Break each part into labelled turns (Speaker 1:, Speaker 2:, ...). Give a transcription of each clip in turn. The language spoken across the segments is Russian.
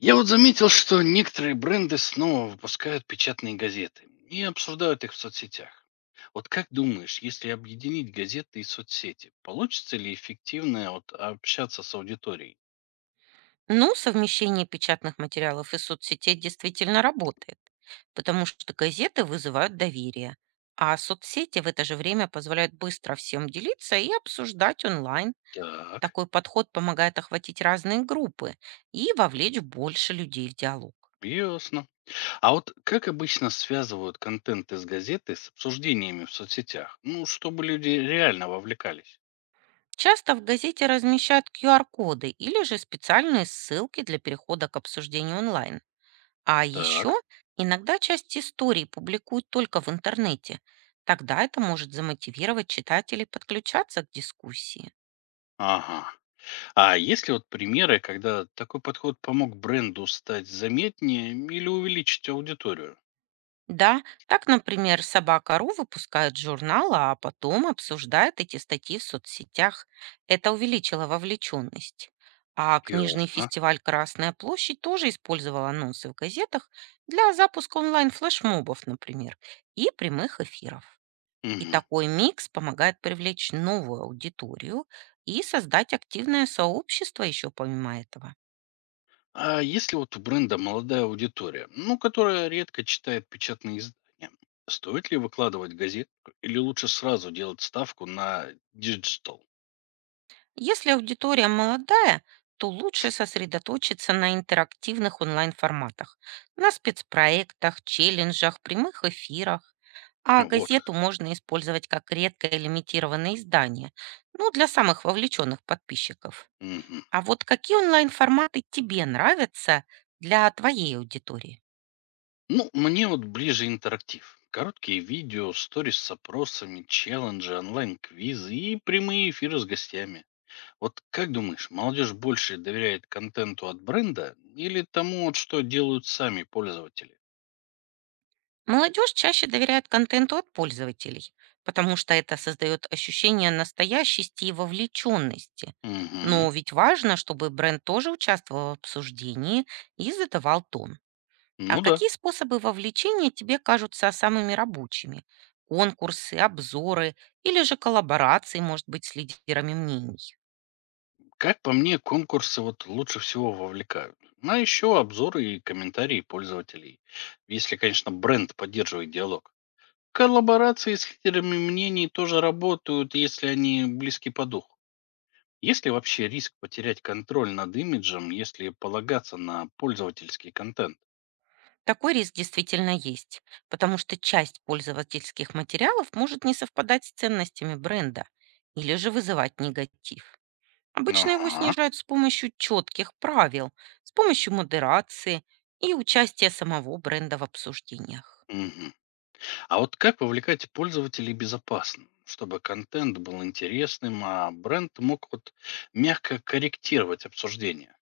Speaker 1: Я вот заметил, что некоторые бренды снова выпускают печатные газеты и обсуждают их в соцсетях. Вот как думаешь, если объединить газеты и соцсети, получится ли эффективно вот общаться с аудиторией?
Speaker 2: Ну, совмещение печатных материалов и соцсетей действительно работает, потому что газеты вызывают доверие, а соцсети в это же время позволяют быстро всем делиться и обсуждать онлайн.
Speaker 1: Так,
Speaker 2: Такой подход помогает охватить разные группы и вовлечь больше людей в диалог.
Speaker 1: ясно. А вот как обычно связывают контент из газеты с обсуждениями в соцсетях? Ну, чтобы люди реально вовлекались.
Speaker 2: Часто в газете размещают QR-коды или же специальные ссылки для перехода к обсуждению онлайн. А еще
Speaker 1: Так,
Speaker 2: иногда часть истории публикуют только в интернете. Тогда это может замотивировать читателей подключаться к дискуссии.
Speaker 1: ага. А есть ли вот примеры, когда такой подход помог бренду стать заметнее или увеличить аудиторию?
Speaker 2: Да, так, например, «Собака.ру» выпускает журнал, а потом обсуждает эти статьи в соцсетях. Это увеличило вовлеченность. А книжный
Speaker 1: Ясно.
Speaker 2: фестиваль «Красная площадь» тоже использовал анонсы в газетах для запуска онлайн-флешмобов, например, и прямых эфиров. И
Speaker 1: Мгм.
Speaker 2: такой микс помогает привлечь новую аудиторию и создать активное сообщество еще помимо этого.
Speaker 1: А если вот у бренда молодая аудитория, ну, которая редко читает печатные издания, стоит ли выкладывать газет или лучше сразу делать ставку на диджитал?
Speaker 2: Если аудитория молодая, то лучше сосредоточиться на интерактивных онлайн-форматах, на спецпроектах, челленджах, прямых эфирах. А
Speaker 1: Вот как.
Speaker 2: газету можно использовать как редкое лимитированное издание, ну, для самых вовлеченных подписчиков.
Speaker 1: Мгм.
Speaker 2: А вот какие онлайн-форматы тебе нравятся для твоей аудитории?
Speaker 1: Ну, мне вот ближе интерактив. Короткие видео, сторис с опросами, челленджи, онлайн-квизы и прямые эфиры с гостями. Вот как думаешь, молодежь больше доверяет контенту от бренда или тому, вот что делают сами пользователи?
Speaker 2: Молодежь чаще доверяет контенту от пользователей, потому что это создает ощущение настоящести и вовлеченности.
Speaker 1: Угу.
Speaker 2: Но ведь важно, чтобы бренд тоже участвовал в обсуждении и задавал тон. А
Speaker 1: Ну да.
Speaker 2: какие способы вовлечения тебе кажутся самыми рабочими? Конкурсы, обзоры или же коллаборации, может быть, с лидерами мнений?
Speaker 1: Как по мне, конкурсы вот лучше всего вовлекают. Ну, а еще обзоры и комментарии пользователей. Если, конечно, бренд поддерживает диалог. Коллаборации с лидерами мнений тоже работают, если они близки по духу. Есть ли вообще риск потерять контроль над имиджем, если полагаться на пользовательский контент?
Speaker 2: Такой риск действительно есть, потому что часть пользовательских материалов может не совпадать с ценностями бренда или же вызывать негатив. Обычно его
Speaker 1: Ага.
Speaker 2: снижают с помощью четких правил, с помощью модерации и участия самого бренда в обсуждениях.
Speaker 1: Мгм. А вот как вовлекать пользователей безопасно, чтобы контент был интересным, а бренд мог вот мягко корректировать обсуждение?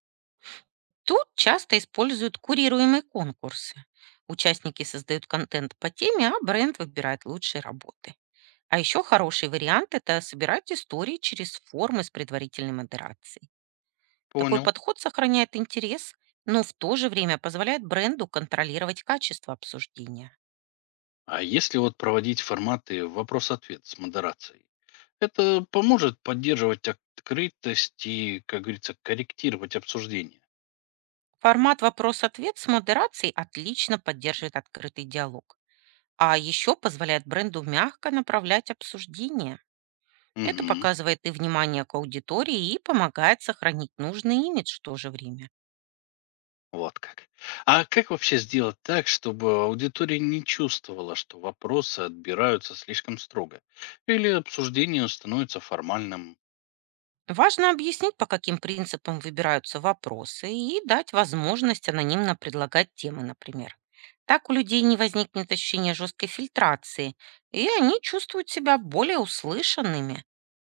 Speaker 2: Тут часто используют курируемые конкурсы. Участники создают контент по теме, а бренд выбирает лучшие работы. А еще хороший вариант — это собирать истории через формы с предварительной модерацией. Такой
Speaker 1: Понял.
Speaker 2: подход сохраняет интерес, но в то же время позволяет бренду контролировать качество обсуждения.
Speaker 1: А если вот проводить форматы вопрос-ответ с модерацией, это поможет поддерживать открытость и, как говорится, корректировать обсуждение.
Speaker 2: Формат вопрос-ответ с модерацией отлично поддерживает открытый диалог. А еще позволяет бренду мягко направлять обсуждение. Это
Speaker 1: Мгм.
Speaker 2: показывает и внимание к аудитории, и помогает сохранить нужный имидж в то же время.
Speaker 1: Вот как. А как вообще сделать так, чтобы аудитория не чувствовала, что вопросы отбираются слишком строго? Или обсуждение становится формальным?
Speaker 2: Важно объяснить, по каким принципам выбираются вопросы, и дать возможность анонимно предлагать темы, например. Так у людей не возникнет ощущения жесткой фильтрации, и они чувствуют себя более услышанными.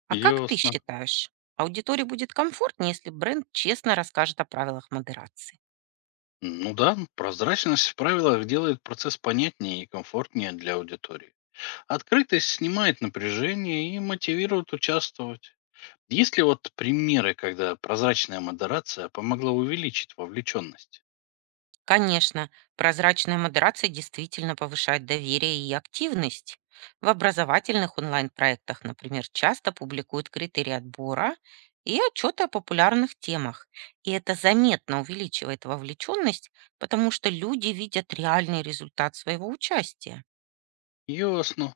Speaker 2: А как ты
Speaker 1: Ясно.
Speaker 2: считаешь, аудитории будет комфортнее, если бренд честно расскажет о правилах модерации?
Speaker 1: Ну да, прозрачность в правилах делает процесс понятнее и комфортнее для аудитории. Открытость снимает напряжение и мотивирует участвовать. Есть ли вот примеры, когда прозрачная модерация помогла увеличить вовлеченность?
Speaker 2: Конечно, прозрачная модерация действительно повышает доверие и активность. В образовательных онлайн-проектах, например, часто публикуют критерии отбора и отчеты о популярных темах. И это заметно увеличивает вовлеченность, потому что люди видят реальный результат своего участия.
Speaker 1: Ясно.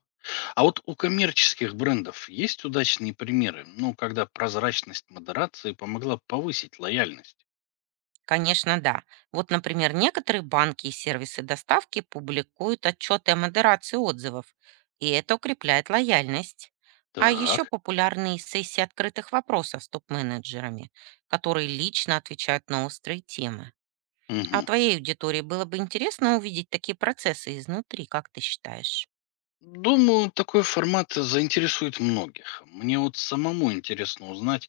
Speaker 1: А вот у коммерческих брендов есть удачные примеры, ну, когда прозрачность модерации помогла повысить лояльность?
Speaker 2: Конечно, да. Вот, например, некоторые банки и сервисы доставки публикуют отчеты о модерации отзывов, и это укрепляет лояльность. А еще
Speaker 1: Так.
Speaker 2: популярны сессии открытых вопросов с топ-менеджерами, которые лично отвечают на острые темы.
Speaker 1: Мгм.
Speaker 2: А твоей аудитории было бы интересно увидеть такие процессы изнутри, как ты считаешь?
Speaker 1: Думаю, такой формат заинтересует многих. Мне вот самому интересно узнать,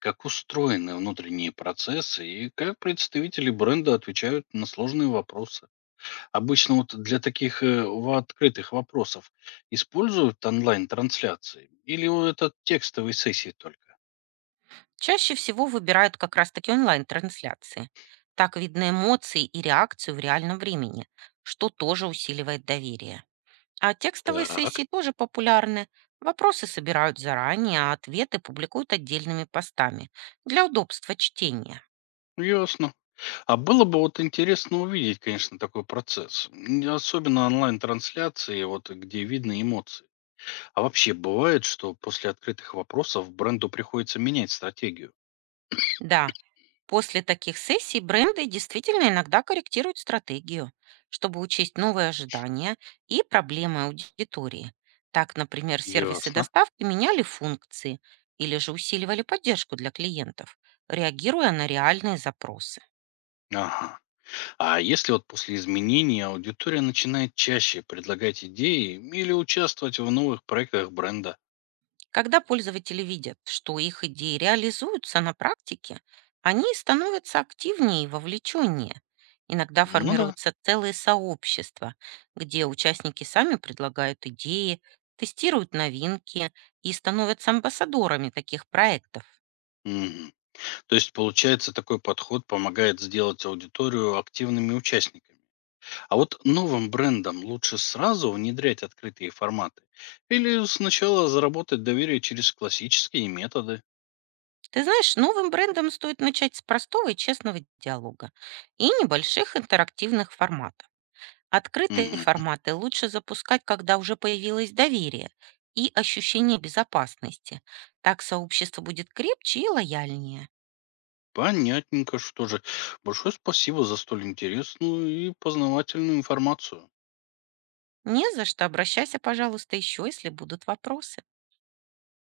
Speaker 1: как устроены внутренние процессы и как представители бренда отвечают на сложные вопросы. Обычно вот для таких открытых вопросов используют онлайн-трансляции или это текстовые сессии только?
Speaker 2: Чаще всего выбирают как раз-таки онлайн-трансляции. Так видно эмоции и реакцию в реальном времени, что тоже усиливает доверие. А текстовые
Speaker 1: Так,
Speaker 2: сессии тоже популярны. Вопросы собирают заранее, а ответы публикуют отдельными постами для удобства чтения.
Speaker 1: ясно. А было бы вот интересно увидеть, конечно, такой процесс. Особенно онлайн-трансляции, вот где видно эмоции. А вообще бывает, что после открытых вопросов бренду приходится менять стратегию?
Speaker 2: Да, после таких сессий бренды действительно иногда корректируют стратегию, чтобы учесть новые ожидания и проблемы аудитории. Так, например, сервисы
Speaker 1: Ясно.
Speaker 2: доставки меняли функции или же усиливали поддержку для клиентов, реагируя на реальные запросы.
Speaker 1: Ага. А если вот после изменений аудитория начинает чаще предлагать идеи или участвовать в новых проектах бренда?
Speaker 2: Когда пользователи видят, что их идеи реализуются на практике, они становятся активнее и вовлеченнее. Иногда
Speaker 1: Ну да.
Speaker 2: формируются целые сообщества, где участники сами предлагают идеи, тестируют новинки и становятся амбассадорами таких проектов.
Speaker 1: Мгм. То есть, получается, такой подход помогает сделать аудиторию активными участниками. А вот новым брендам лучше сразу внедрять открытые форматы или сначала заработать доверие через классические методы?
Speaker 2: Ты знаешь, новым брендам стоит начать с простого и честного диалога и небольших интерактивных форматов. Открытые
Speaker 1: Мгм.
Speaker 2: форматы лучше запускать, когда уже появилось доверие и ощущение безопасности. Так сообщество будет крепче и лояльнее.
Speaker 1: Понятненько, что же. Большое спасибо за столь интересную и познавательную информацию.
Speaker 2: Не за что, обращайся, пожалуйста, еще, если будут вопросы.